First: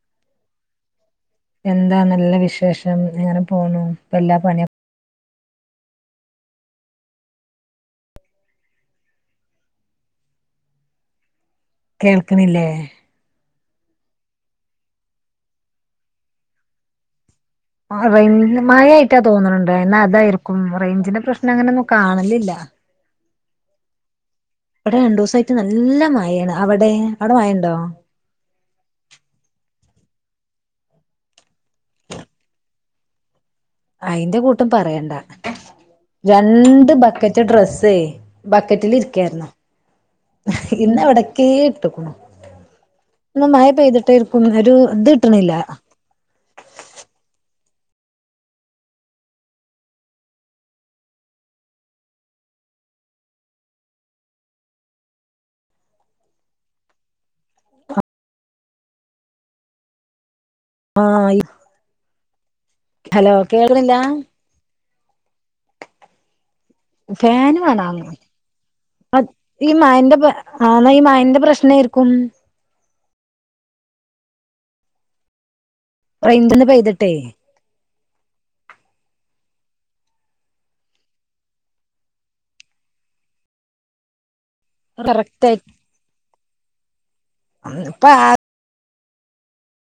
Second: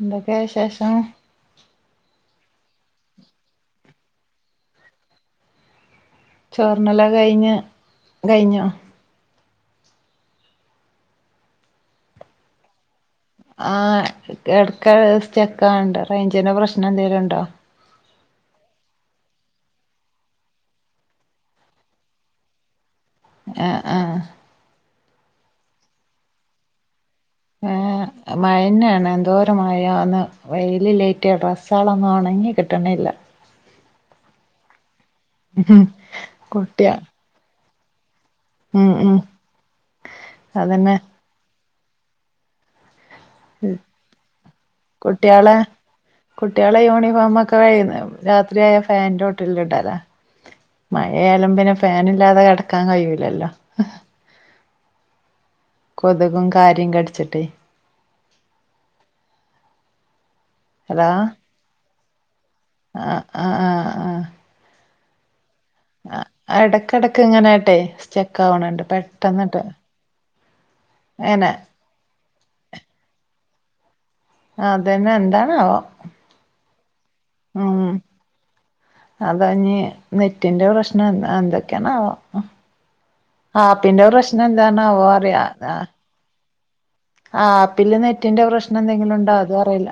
എന്തൊക്കെയ വിശേഷം. എന്താ നല്ല വിശേഷം ഇങ്ങനെ പോണു ഇപ്പല്ലാ പണിയ ചോർണ്ണലൊക്കെകഴിഞ്ഞ് കഴിഞ്ഞോ. കേൾക്കണില്ലേ ആ ഇടക്ക് സ്റ്റെക്കാണ്ട് റേഞ്ചിന്റെ പ്രശ്നം എന്തെലും ഉണ്ടോ. അ റൈ മയായിട്ട തോന്നണുണ്ട് എന്നാ അതായിരിക്കും റേഞ്ചിന്റെ പ്രശ്നം അങ്ങനെ ഒന്നും കാണലില്ല. ആഹ ആഹ് ഇവിടെ രണ്ടുസായിട്ട് നല്ല മായയാണ് അവിടെ അവിടെ മയണ്ടോ. ഏഹ് മഴന്നെയാണ് എന്തോര മഴ ഒന്ന് വെയിലിലേറ്റ് ഡ്രസ്സാളൊന്നും ഒ ണങ്ങി കിട്ടണില്ല. അയിന്റെ കൂട്ടം പറയണ്ട ഉം കുട്ടിയ രണ്ട് ബക്കറ്റ്.. ഡ്രസ്സേ ഉം ബക്കറ്റിൽ ഉം ഇരിക്കായിരുന്നു അതന്നെ ഇന്നവിടെ.. ക്കേട്ടുകുണു ഒന്ന് മഴ പെയ്തിട്ടേര് ക്കും ഒരുത് കിട്ടണില്ല. കുട്ടികളെ യൂണിഫോക്കെ വഴിയുരാത്രിയായ ഫാനിന്റെ ചോ ട്ടിലിടാല മഴയാലും പിന്നെ ഫാനില്ലാതെ കിടക്കാൻ കഴിയൂലല്ലോ. കൊതുകും കാര്യം കടിച്ചിട്ടേ. ആ ഹലോ യിഹ് ആഹ് ഹലോ ആഹ് ആഹ് കേൾക്ക്ണില്ല. ആ അട.. കിടക്ക് ഫാന് ഇങ്ങനായിട്ടെ വേണം സ്റ്റക്കാ വണണ്ട് പെട്ടെന്നിട്ട് ഈ മഴന്റെ ആ എന്നാ ഈ മഴന്റെ ങ്ങനെ.. പ്രശ്നായിരിക്കും അതെന്നെന്താണാവോ റൈഞ്ചിന്ന് പെയ്തിട്ടേ.. ഉം അതാഞ്ഞി നെറ്റിന്റെ പ്രശ്നം എന്തൊക്കെയാണാവൊ. ആഹ പിന്നെ പ്രശ്നം എന്തണോവൊ കറക്റ്റ് ആയി അറിയാത.. ആ ആപ്പില് ഇപ്പ നെറ്റിന്റെ പ്രശ്നം ന്തെങ്കിലും ഉണ്ടോ അതു അറിയില്ല.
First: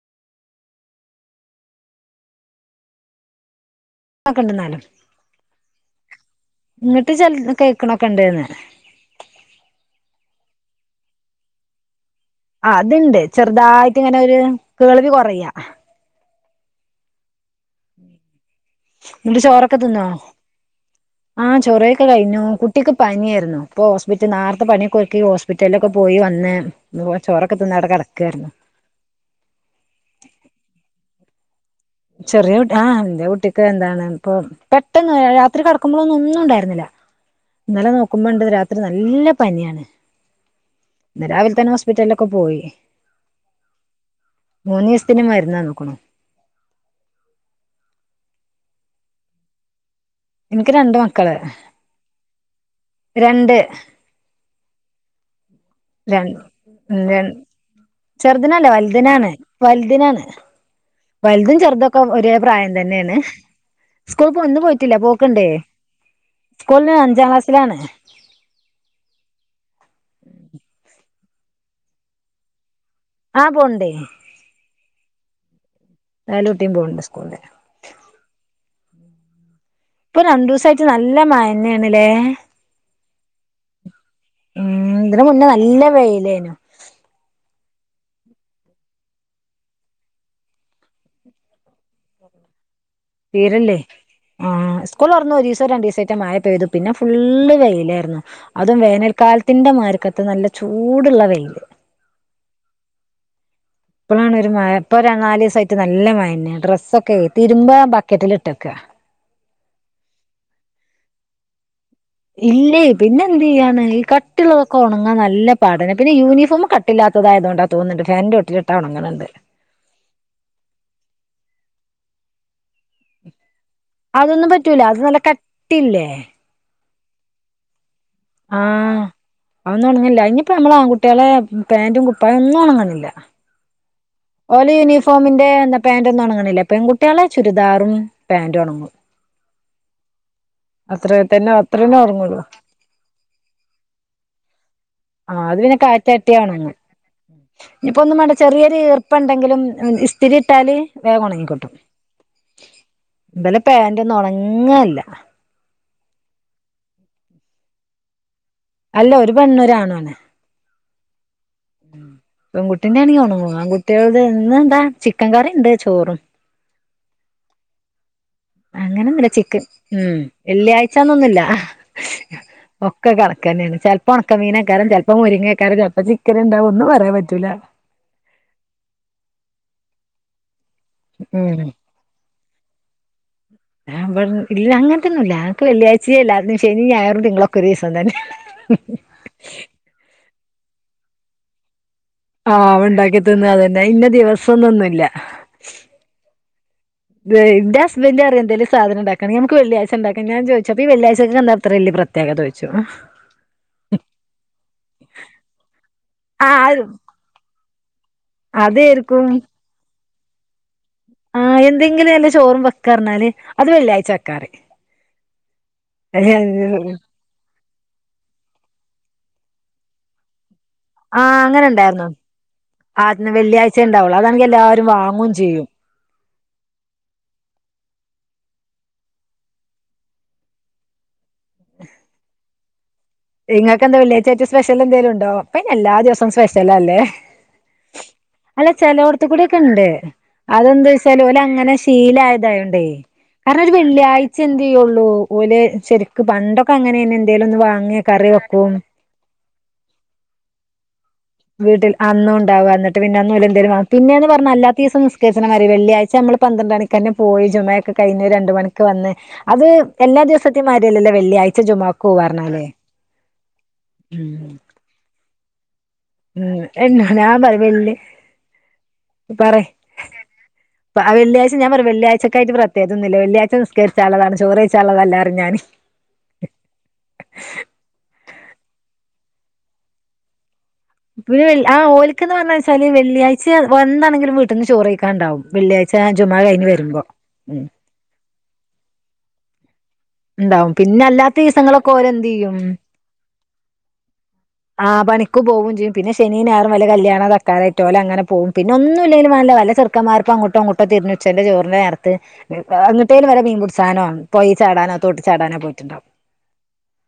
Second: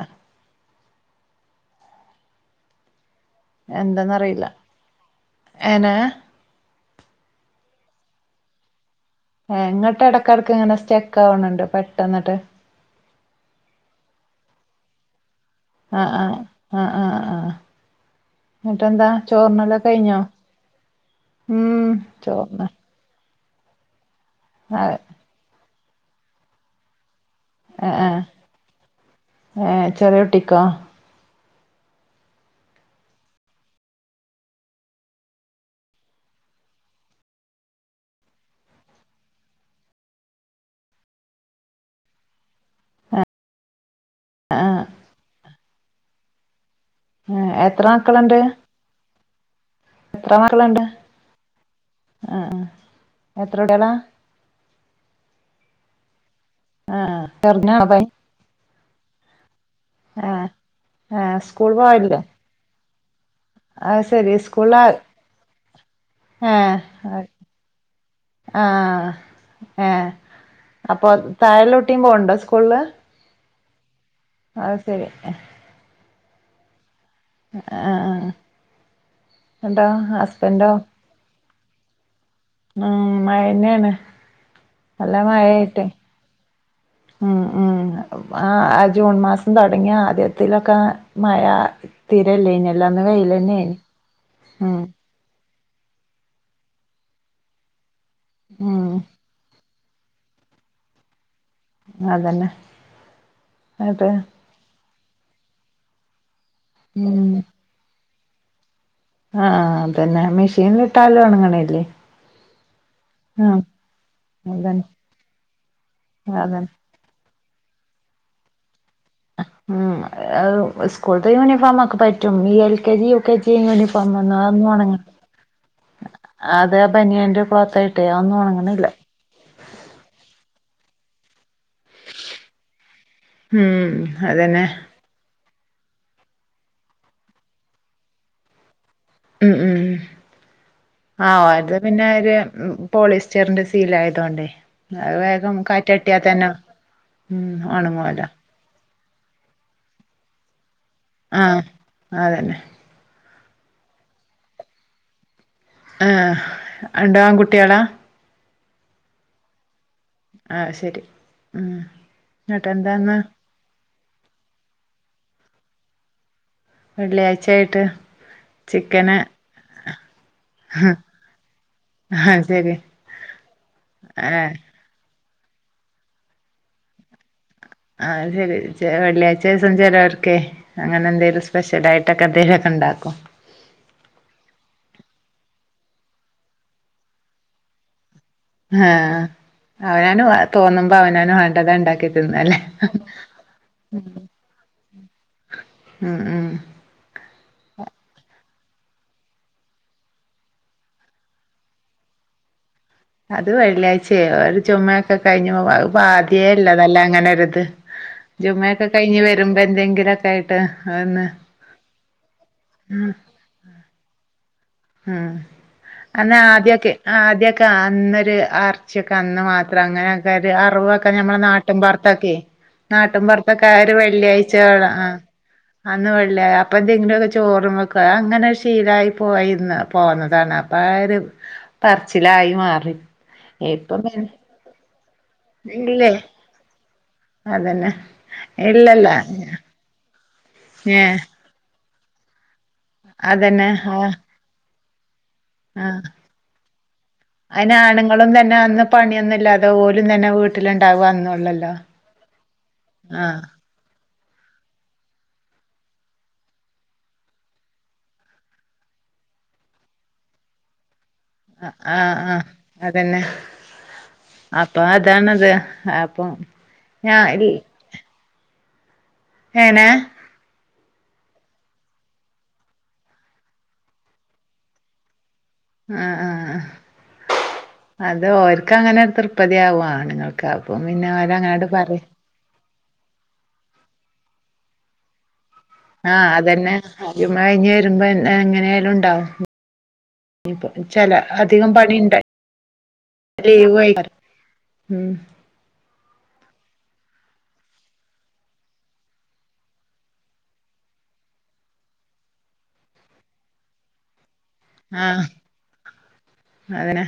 ആകെ എന്താന്നറിയില്ല ഉണ്ടെന്നാലും ഏനെ.. ഇങ്ങട്ട് ചിലത് കേൾക്കണൊക്കെ ണ്ടേന്ന്. ഇങ്ങട്ട ടക്കിടയ്ക്‌ങ്ങനെ സ്റ്റെക്ക് ആവണണ്ട് പെട്ടെന്നിട്ട്. ആ അത്ണ്ട് ചെറുതായിട്ട്ങ്ങനെ ഒരു കേൾവി കുറയാ. ആഹ് ആഹ ആഹ് ആഹ ആഹ എന്നിട്ടെന്താ എന്നിട്ട് ചോറൊക്കെ ചോർണ്ണലൊക്കെ തിന്നോ കഴിഞ്ഞോ. ആഹ് ഉം ചൊറഴിയൊക്കെ കഴിഞ്ഞു ചോറിന് കുട്ടിക്ക്. പനിയാരുന്നു ഇപ്പൊ ഹോസ്പിറ്റൽ നേരത്തെ പണി ആഹ് യൊക്കെതുക്കി ഹോസ്പിറ്റലിലൊക്കെ പോയിവന്ന്. ഒ ചോറൊക്കെ തിന്നഅടെ കെ ടക്കാരുന്നു. ഏഹ ചെറിയൊട്ടിക്കൊ. ചെറിയ ആഹ് എന്റെ കുട്ടിക്ക് എന്താണ് പ്പൊ.. പെട്ടെന്ന് രാത്രി കി ടക്കുമ്പോളൊ ന്നും ഒന്നുണ്ടായിരുന്നില്ല. ഇന്നലെ നോക്കുമ്പോണ്ട് രാത്രി നല്ല പനിയാണ്. ന്ന് രാവിലെ തന്നെ ഹോസ്പിറ്റലിലൊക്കെ പോയി. മൂന്നീസത്തിനുമരുന്ന്ന്നേക്കുണു. ഉ എത്ര മക്കളുണ്ട്. എത്ര എനിക്ക് മക്കളുണ്ട് രണ്ട് മക്കള് ആ ആ രണ്ട്. എത്ര കുട്ടികളാ ര ഉ ആ ര ചെറുതിനാണോ പനി ചെറുതിനല്ല വലുതിനാണ് വലുതിനാണ്. ആ ആ വലുതും സ്കൂൾ ചെറുതുക്കെ പോവലില്ലേ ഒരേ പ്രായം തന്നേണ്. അത് ശരി സ്കൂൾപ്പോ ഒന്നും സ്കൂളില് പോയിട്ടില്ല പോക്കണ്ടേ സ്കൂളില് അഞ്ചാം ക്ലാസ്സിലാണ്. ആഹ് ഏ. അപ്പൊ താഴ ള്ളട്ടിയും പോണ് ണ്ടോ സ്കൂളില്. ആഹ് പോൻണ്ടേ. അ ശരി. നാല്ട്ടിയും പോകുൻണ്ട് സ്കൂളില്. ഹ് ഹ് ഹ്. ഇപ്പൊ രണ്ടൂസം ആയിട്ട് നല്ല മഴ ന്നെയാണല്ലേ. ഉം മഴന്നെയാണ് ഉ നല്ല ഇതിന് മുന്നേ നല്ല വെയിലയ്നു. ആഹ് ആഹ് ആ ആ ജൂൺ മാസം തുടങ്ങിയ ആദ്യത്തിലൊക്കെ മഴ തീരെ ഇല്ലെനിയല്ലോ ഇല്ലന്ന് വെയില് തന്നെ നി ഉ. സ്ക്കൂൾ തുറന്ന് ഒരു ദിവസം രണ്ട് ദിവ സെറ്റെ മഴ പെയ്തു. പിന്നെ ഫുള്ള് വെയിലായിരുന്നു. അതും ഉം വേനൽക്കാലത്തിന്റെ മരക്കത്ത് നല്ല ചൂടുള്ള വെയില്. അതന്നെ. അതെ ഇപ്പോഴാണ് ഒരു മഴ ഇപ്പൊ ഒരു നാല് ദിവസ ആയിട്ട് നല്ല മഴ ഡ്രസ്സ് ഒക്കെ ഉം തിരുമ്പാൻ ബക്കറ്റിൽ ഇട്ടക്ക. ആ അതന്നെ മെഷീനിലിട്ടാലും ഉണങ്ങണേല്ലേ. ഇല്ലേ, പിന്നെ എന്ത് ചെയ്യാണ് ഈ കട്ടിയുള്ളതൊക്കെ അതന്നെ ഉണങ്ങാൻ നല്ല പാടന് പിന്നെ യൂണിഫോം അതന്നെ ക ഇല്ലാത്ത ആയതുകൊണ്ടാ തോന്നന്നുണ്ട് ഫാന്റെ ചോട്ടിലിട്ടാൽ ഉണങ്ങണെണ്ട്. ഉം സ്കൂളിലെത്തെ യൂണിഫോമ് ഒക്കെ പറ്റും. ഈ L K G, U K G uniform അതൊന്നും പറ്റൂല അത് നല്ല കട്ടിയില്ലേ. അതെ ആ ബനിയന്റെ ക്ലോത്ത് ആ അതൊന്നും ഉണങ്ങില്ല. അതനിയിപ്പോ നമ്മളുടെ ആൺകുട്ടികളുടെ പാന്റും കുപ്പായം ഒന്നും ഉണങ്ങുന്നില്ല. ഉം അതന്നെ. ഓലെ യൂണിഫോമിന്റെ പാന്റ് ഒന്നും ഉണങ്ങണില്ല. പെൺകുട്ടികളുടെ ചുരിദാറും പാന്റ് ഉണങ്ങും. ഉം ഉം അത്ര ആഹ് തന്നെ അത് അത്രേന്നേ പിന്നെ ഒരു ഉറങ്ങുള്ളൂ. പോളിസ്റ്ററിന്റെ സീൽ ആയതോണ്ടേ. അത് ആഹ് വേഗം പിന്നെ കാറ്റട്ടിയാൽ കാറ്റട്ടിയ തന്നെ ഉണങ്ങ ഇനിയിപ്പോ ഒന്നും ഉണങ്ങോലോ. വേണ്ട ചെറിയൊരു ഈർപ്പം ഉണ്ടെങ്കിലും ഇസ്തിരി ഇട്ടാല് വേഗം ഉണങ്ങി ആഹ് കിട്ടും. അതന്നെ ഇബലെ പാന്റ് ഒന്നും ഉണങ്ങല്ല. ആ രണ്ട് ആൺകുട്ടികളാ അല്ല ഒരു പെണ്ണും ഒരു ആൺ ആണ്. ആ ശരി. ഉം പെൺകുട്ടിന്റെ എന്നിട്ടെന്താന്ന് ആണെങ്കി ഉണങ്ങോ ആൺകുട്ടികളേത് ഇന്ന് എന്താ ചിക്കൻ കറിയുണ്ട് ചോറും. വെള്ളിയാഴ്ച ആയിട്ട്. അങ്ങനെന്നില്ല ചിക്കൻ ഉ. വെള്ളിയാഴ്ച ഒന്നൊന്നുമില്ല. ആഹ് ശരി ഒക്കെ കണക്ക് തന്നെയാണ്. ചെലപ്പോ ഉണക്ക ഏഹ് മീൻ കാണും. ചെ ചെലപ്പം മുരിങ്ങക്കാരം ചിലപ്പ ചിക്കൻ ഇണ്ടാവും ഒന്നും പറയാൻ പറ്റൂല. ആ അത് ശരി വെള്ളിയാഴ്ച ദിവസം ചിലവർക്കെ അങ്ങനെ എന്തെങ്കിലും ഉം സ്പെഷ്യൽ ആയിട്ട്. ട്ടൊക്കെ എന്തേലൊക്കെ ണ്ടാക്കും. ഇല്ല അങ്ങനതൊന്നും ഇല്ല. ആൾക്ക് വെള്ളിയാഴ്ചയില്ല. ശനിയും ഞായറും തിങ്കളുമൊക്കെ ഒരു ദിവസം തന്നെ. ആ ഹ അവനവന് തോന്നുമ്പോ അവനവന് വേണ്ടത് ഇണ്ടാക്കി. ആ തിന്നല്ലേ ഉണ്ടാക്കി തിന്ന അതന്നെ ഇന്ന ദിവസൊന്നൊന്നുമില്ല. ഉം ഉം. എന്റെ ഹസ്ബന്റ് പറയും എന്തേലും സാധനം ഉണ്ടാക്കണമെങ്കി ഞമ്മക്ക് വെള്ളിയാഴ്ച ഉണ്ടാക്കാ ഞാൻ ചോദിച്ചപ്പോ വെള്ളിയാഴ്ചക്ക് എന്താ ഇത്ര വലിയ പ്രത്യേ പ്രത്യേകത ചോദിച്ചു. അത് വെള്ളിയാഴ്ചയോ ഒരു ജുമയൊക്കെ കഴിഞ്ഞ് ആ ആദ്യേയല്ലോ നല്ല അങ്ങനെ ഒരു ഇത്. ജുമൊക്കെ കഴിഞ്ഞ് അതേർക്കും വരുമ്പോ എന്തെങ്കിലൊക്കെ ആയിട്ട്. ഒന്ന് ആ എന്തെങ്കിലും നല്ല ചോറും ഉം വെക്കാറിഞ്ഞാല് അത് വെള്ളിയാഴ്ച വെക്കാറിം ഉം കാരണം ആദ്യക്കെ. ആദ്യൊക്കെ അന്നൊരു അർച്ചിക്കെ അന്ന് മാത്രം അങ്ങനെയൊക്കെ ഒരു അറവ് ക്കെ ആ ഞമ്മെ അങ്ങനെ നാട്ടിൻ ഉണ്ടായിരുന്നു പുറത്തൊക്കെ ആ നാട്ടിൻ പുറത്തൊക്കെ വെള്ളിയാഴ്ച ഒരു ഉണ്ടാവുള്ളൂ അതാണെങ്കി വെള്ളിയാഴ്ച എല്ലാരും കാ ആ. വാങ്ങും ചെയ്യും അന്ന് വെള്ളി അപ്പൊ എന്തെങ്കിലു ഒക്കെ ചോറും വെക്ക അങ്ങനെ ശീലമായി പോയി. പോന്നതാണ് അപ്പൊ ആയൊരു പറച്ചിലായി മാറി. നിങ്ങൾക്ക് എന്താ ഇപ്പം വെള്ളിയാഴ്ച പിന്നെ ആയിട്ട് സ്പെഷ്യൽ എന്തേലും ഉണ്ടോ? പിന്നെ എല്ലാ ഇല്ലേ ദിവസവും സ്പെഷ്യൽ അല്ലേ. അതന്നെ അല്ല ഇല്ലല്ല ചേലോടിത്തികൂടിക്കെ ഉണ്ട് അതെന്താ ഏ വെച്ചാല ഓല് അങ്ങനെ ശീലായതായൊണ്ടേ കാരണം അതന്നെ ഒരു ആ വെള്ളിയായ് ച്ച എന്ത് ചെയ്യുള്ളൂ ഓല് ആ ശെരിക്ക് പണ്ടൊക്കെ അങ്ങനെ തന്നെ എന്തേലും ഒന്ന് വാങ്ങേ ഞങ്ങളും തന്നെ അന്ന് പണിയൊന്ന് ഇല്ലാതെ ഓലും തന്നെ വീട്ടിലുണ്ടാകു അന്ന് വീട്ടിൽ അന്നു ഉണ്ടാവും അന്നിട്ട് പിന്നെ ഒന്നു എന്തേലും പിന്നെന്ന് പറഞ്ഞൽ അല്ലാത്ത ദിവസ നിസ്കരിച്ചണി വെള്ളിയാഴ്ച നമ്മൾ പന്ത്രണ്ട് മണിക്കന്നെ പോയി ജുമ ഒക്കെ കഴിഞ്ഞ് രണ്ട് മണിക്ക് വന്ന് അത് എല്ലാ ദിവസതേം മാരിയല്ലല്ലോ വെള്ളിയാഴ്ച ആ ആ ജുമാക്ക് ആ പോവാന്ന് പറഞ്ഞാല് ഉം പ്പ അതാണത് അഹ് ഉം [unintelligible] പറി ഏനെ പ്പ വെള്ളിയാഴ്ച്ച ഞാൻ പറ വെള്ളാഴ്ചക്കായി പ്രത്യകിചോന്നില്ല വെള്ളിയഴ്ച നിസ്കരിച്ച ഉള്ളത ചോറഴ്ച്ച ഉള്ളതല്ല പറിം ഞാൻ ആഹ് ആഹ് ആഹ് അത് ഓർക്ക്‌ അങ്ങനെ തൃപതിയാവോ ആണുങ്ങൾ ക്ക അപ്പോ പിന്നെ പിന്നെ ഓരങ്ങട് ആഹ് പറയും ഓലക്ക് എന്ന് പറഞ്ഞ വെച്ചാല് വെള്ളിയാച്ച വന്നാണെങ്കിലും വീട്ടിന്ന് ചോറ് കഴിക്കന്നുണ്ടാവും വെള്ളിയായ് ച്ച ജുമാ കൈഞ് വരുമ്പോ ഉം രുമ്പോ എങ്ങനെയാലും ഉണ്ടാവും ഇപ്പൊ ഉണ്ടാവും പിന്നെ ചില അല്ലാത്ത അധികം ദിവസങ്ങളൊക്കെ പണിണ്ട് ഓലെന്ത് ചെയ്യും ലീവ് ആഹ് ഉം പണി ഒക്ക് പോവും ചെയ്യും പിന്നെ ശനിം ഞായറും വല്ല കല്യാണ തക്കാലുവായിട്ട് ഓല് അങ്ങനെ പോവും പിന്നൊന്നു ഇല്ലേൽ വല്ല ചെർക്കന്മാറും അങ്ങോട്ടും ഇങ്ങട്ടും ഇപ്പൊ തിരുനുച്ചന്റെ ചോറിന് നേരത്ത് എന്നിട്ടേന് വരെ മീൻമ്പുടിചാനോ പോയെ ചാടാ തോട്ടി ആഹ് ചാടാനാ പോയിട്ടുണ്ടാവും അതന്നെ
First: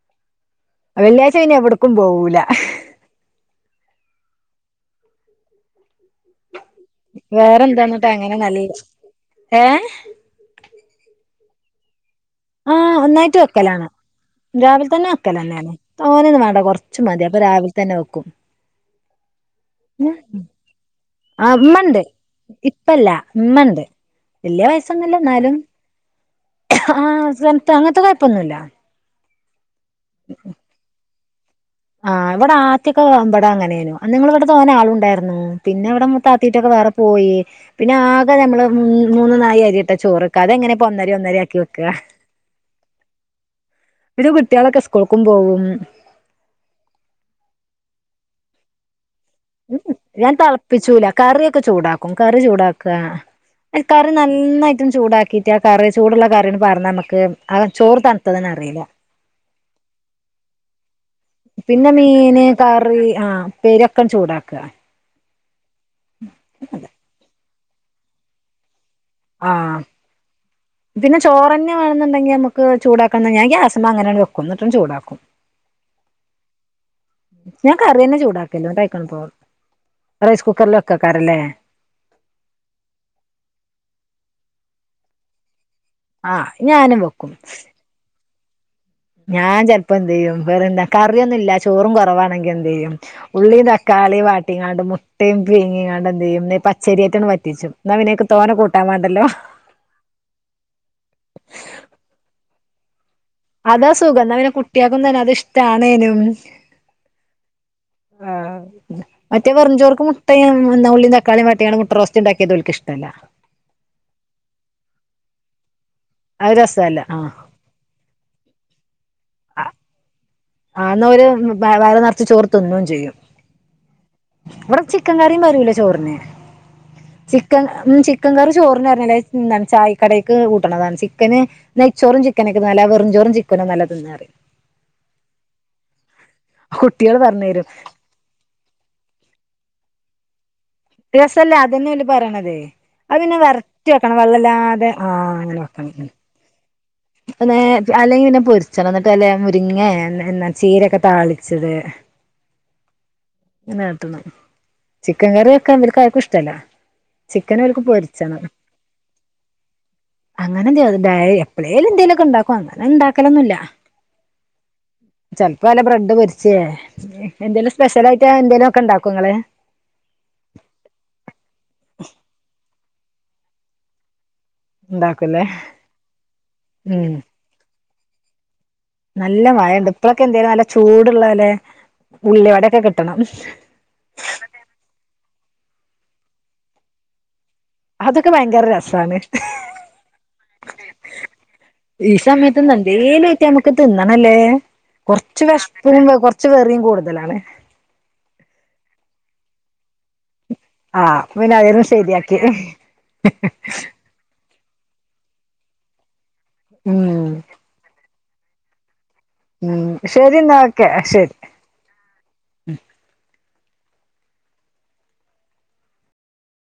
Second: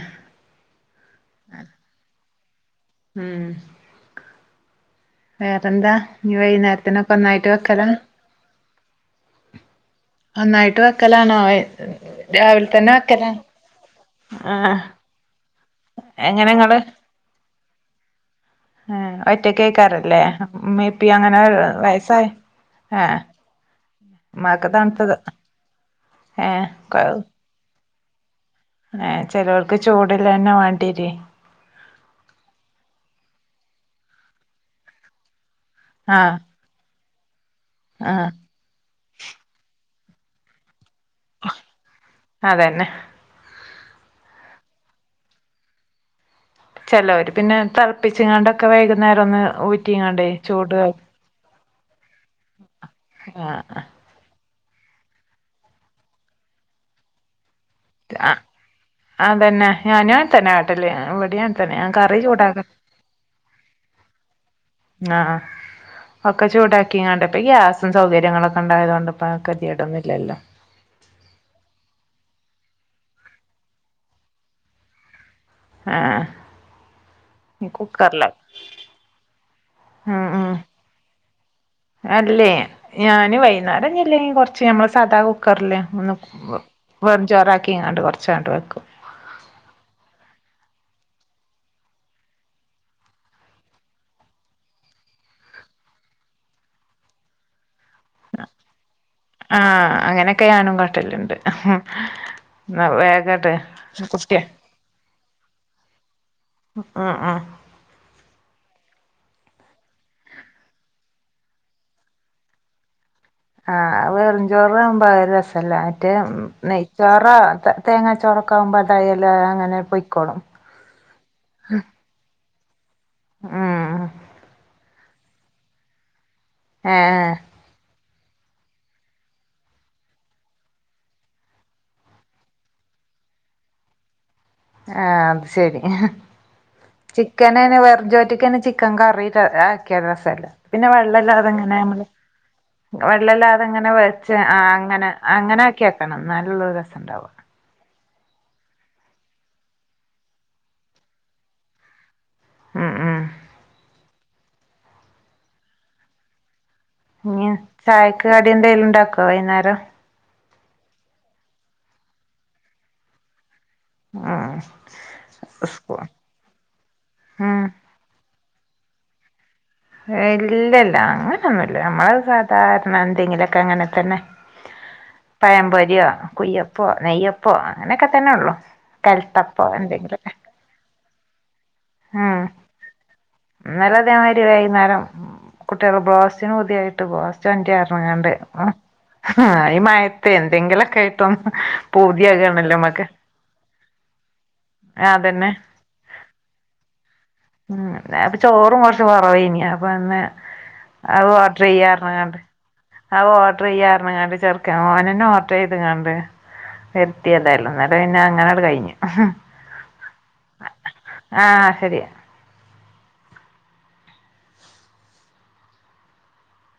വെള്ളിയാഴ്ച പിന്നി എവിടക്കും പോവൂല ഉം വേറെന്താ ഇനി വൈകുന്നേരത്തിനൊക്കെ ഒന്നായിട്ട് വെക്കല എങ്ങന നല്ലേ ഏഹ് ഒന്നായിട്ട് വെക്കലാണോ രാവിലെ തന്നെ ആഹ് വെക്കല ഒന്നായിട്ട് വെക്കലാണ് രാവിലെ തന്നെ വെക്കല ഞാൻ തോന്നെ ഒന്നു എങ്ങനെ വേണ്ട ഇങ്ങള് കൊറച്ച് മതി അപ്പൊ രാവിലെ തന്നെ വെക്കും ഏഹ് ഒറ്റക്ക്‌ യിക്കാറില്ലേ മ്മി പ്പി അങ്ങനെ ആ ഇമ്മണ്ട് വയസ്സായ് ഇപ്പല്ല ആഹ് ഇമ്മണ്ട് വല്ല്യ വയസ്സൊന്നില്ല എന്നാലും ഏഹ് കൊ ആഹ് സ്നത്ത് അങ്ങനത്തെ കുഴപ്പൊന്നില്ല ഏഹ് ചിലോക്ക് ചൂടല്ലന്നെ വേണ്ടീവരുവേ ആഹ് ഇവിടെ ആദ്യോക്കെ ഇവിടെ അങ്ങനനു നിങ്ങളെ അവിടൊക്കെ അങ്ങനെ ആളുണ്ടായിരുന്നു പിന്നെ ഇവിടെ ആഹ് മൂത്തത്തി ത്തി വേറെ പോയി പിന്നെ ആഹ് ആകെ നമ്മള് മൂന്ന് നായി അരിട്ട ചോറേക്ക അതെങ്ങനെ പോ ഒന്നര ഒന്നര ആക്കി വെക്ക അതന്നെ പിന്നെ കുട്ട്യാളൊക്കെ സ്കൾക്കും പോവും ചിലർ പിന്നെ തിളപ്പിച്ച് ഇങ്ങാണ്ടൊക്കെ വൈകുന്നേരം ഒന്ന് ഊറ്റിങ്ങാണ്ടേ ഞാൻ ചൂട് തിളപ്പിച്ചൂല കറിയൊക്കെ ചൂടാക്കും കറി ചൂടാക്ക ക റി നന്നായിട്ടൊന്ന് ചൂടാക്കിട്ട് ആ കറി ചൂടുള്ള കറിന്ന് പറഞ്ഞ നമുക്ക് ആ ചോറ് ആഹ് തണുത്തതന്നെ അറിയില്ല അതന്നെ ഞാനും അതന്നെ കാട്ടാല് ഇവി പിന്നെ മീന് കറി ആഹ് പെരോക്കം ചൂടാക്ക ആഹ് ഒക്കെ ചൂടാക്കിങ്ങാണ്ട് പ്പ ഗ്യാസും സൗകര്യങ്ങളൊക്കെ ഉണ്ടായതൊണ്ട് ആ [unintelligible] പിന്നെ ചോറന്നെവേണോന്നുണ്ടെങ്കിൽ നമുക്ക് ചൂടാക്കണ ഞാൻ ഗ്യാസമെ അങ്ങനന്നെ വെക്കും എന്നിട്ടു ചൂടാക്കും ആഹ് ഞാൻ കറി തന്നെ കുക്കറില് ചൂടാക്കല്ല ഉം [unintelligible] റൈസ് ഉം കുക്കറില്ക്ക്‌ വെക്കാറില്ലേ അല്ലേ ഞാന് വൈകുന്നേരല്ലെങ്കി കൊറച്ച് നമ്മ സദാ കു ക്കറില്ല് ഒന്ന് ആ ഞാനും വെറും വെക്കും ചോറാക്കി ഇങ്ങാണ്ട് കുറച്ചണ്ട് വെക്കും ഞാൻ ചിലപ്പോ എന്തേയ്യും വേറെന്താ കറിയൊന്നുല്ല ചോറും കുറവാണെങ്കി എന്തെയ്യും ഉള്ളിയും തക്കാളിയും വാട്ടിങ്ങാണ്ട് മുട്ടയും പിങ്ങി ഇങ്ങാണ്ട് എന്തെയ്യും പച്ചരി ആയിറ്റ് വറ്റിച്ചു എന്നാ പിന്ന അയ്ക്ക് തോന്ന കൂട്ടാൻ വേണ്ടല്ലോ ആഹ് അങ്ങനെയൊക്കെ ഞാനും കാട്ടലുണ്ട് വേഗം അതാ സുഖം പിന്നെ കുട്ട്യാൾക്കും അത് തന്നെ ഇഷ്ടണേനും ആഹ് ആഹ് ആഹ് മറ്റേ വെറും ചോർക്ക് മുട്ടയും ഉള്ളിയും തക്കാളിയും വഴറ്റിയാണ്ണ് മുട്ട റോസ്റ്റ് ഉണ്ടാക്കിയത് ഓർക്ക് ഇഷ്ടമല്ല ആഹ് വെറുംചോറ് ആവുമ്പോ ഒരു രസ ല്ലെ മറ്റേ അത് രസല്ല ആഹ് നെയ്ച്ചോറോ തേങ്ങാ ചോറെക്കെ ആവുമ്പോ അതായെല്ലാം അങ്ങനെ പൊയ്ക്കോളും ആഹ് ന്നൊരു വയറ് നിറച്ച് ചോർ തിന്നും ചെയ്യും ഉം ചിക്കൻ കറിയും വരൂലേ ചോറിന് ആഹ് ചിക്കൻ ഉം ചിക്കൻ കറി ചോറിന് പറഞ്ഞല്ലേ എന്താണ് ചായക്കടക്ക് കൂട്ടണതാണ് ചിക്കന് നെയ്ചോറും ചിക്കനെക്കാളും നല്ല വെറുംചോറും ചിക്കനും നല്ലതനന്ന് പറയും ആഹ് അത് ശെരി കുട്ടികള് പറഞ്ഞു ചിക്കന് തരും അതിന് വെറും ചോറുക്ക് ചിക്കന് ചിക്കൻ കറി ആക്കിയ രസല്ല പിന്നെ വെള്ളം ഇല്ലാതെ രസല്ല അങ്ങനെ അതന്നെ ഓല് നമ്മള് പറയണതേ അത് പിന്നെ വരട്ടി വെള്ളല്ലാതെങ്ങനെ വെക്കണം വെച്ച് ആഹ് വെള്ളല്ലാതെ അങ്ങനെ ആഹ് അങ്ങനെ ആക്കി വെക്കണം എന്നാലെ ഒരു രസം ഉണ്ടാവാ അല്ലെങ്കിൽ പിന്നെ പൊരിച്ചണം അന്നിട്ട് മുരിങ്ങാ ചീരയൊക്കെ താളിച്ചത് ഉം ഉം ട്ടണ് ചിക്കൻ കറി വെക്കാൻ ഇവർക്ക് ആർക്കും ഇഷ്ടല്ല ഇനി ചിക്കൻ ഓൽക്ക് ചായക്ക് പൊരിച്ചണം കടി എന്തേലും ഉണ്ടാക്കോ വൈകുന്നേരം അങ്ങനെ എന്ത്യാന്തായ എപ്പഴേലും എന്തേലൊക്കെ ഉണ്ടാക്കും അങ്ങനെ ഉണ്ടാക്കലൊന്നും ഇല്ല ഉം ചെലപ്പോ വല്ല സ്കൂ ബ്രെഡ് പൊരിച്ചേ ഉം എന്തേലും സ്പെഷ്യൽ ആയിട്ട് എന്തേലും ഒക്കെ ഉണ്ടാക്കോ ങ്ങള് ഇല്ല ല്ലാ അങ്ങനെയൊന്നുല്ല നമ്മള് സാധാരണ എന്തെങ്കിലക്കെ അങ്ങനെ തന്നെ ഉണ്ടാക്കുംല്ലേ പയം പൊരിയോ കുയ്യപ്പോ ഉം നെയ്യപ്പോ അങ്ങനക്കെ തന്നെ ഉള്ളു കൽത്തപ്പം എന്തെങ്കിലും ചൂടുള്ളലെ ഉള്ളി വടയെക്കെ കിട്ടണം ഇന്നലെ ഇതെമാതിരി വൈകുന്നേരം കുട്ടികൾ ബ്രോസ്റ്റിന് പൂതിയായിട്ട് അതൊക്കെ ഭയങ്കര ബ്രോസ്റ്റു രസാണ് [unintelligible] ആഹ് ഈ മയത്ത് എന്തെങ്കിലൊക്കെ ആയിട്ടൊന്ന് ഈ സമയത്ത്ന്ന് പൂതിയാകണല്ലോ എന്തേലും കിട്ടിയാ നമ്മുക്ക് തിന്നണല്ലേ ആഹ് അതന്നെ ച്ച് വെഷപ്പും കുറച്ച് വെറിയും കൂടുതലാണ് ഉം അപ്പൊ ചോറും കുറച്ച് കുറവാരുന്നു അപ്പൊ ഇന്ന് ആഹ് അത് പിന്നെ അതിനും ഓർഡറെയ്യാന്ന് പറഞ്ഞു ശരിയാക്കി കൊണ്ട് അത് ഓർഡറെയ്യാ ങ്ങാണ്ട് ചെർക്കൻ ഓന് തന്ന ഓർഡർ ചെയ്തുകാണ്ടു ഉം ഹെൽത്തിയല്ലല്ലേ പ്പൊ പിന്നെ അങ്ങനെ അത്കഴിഞ്ഞു ഉം ശരി ന്നാ ഓക്കെ ശരി ആഹ് ശരി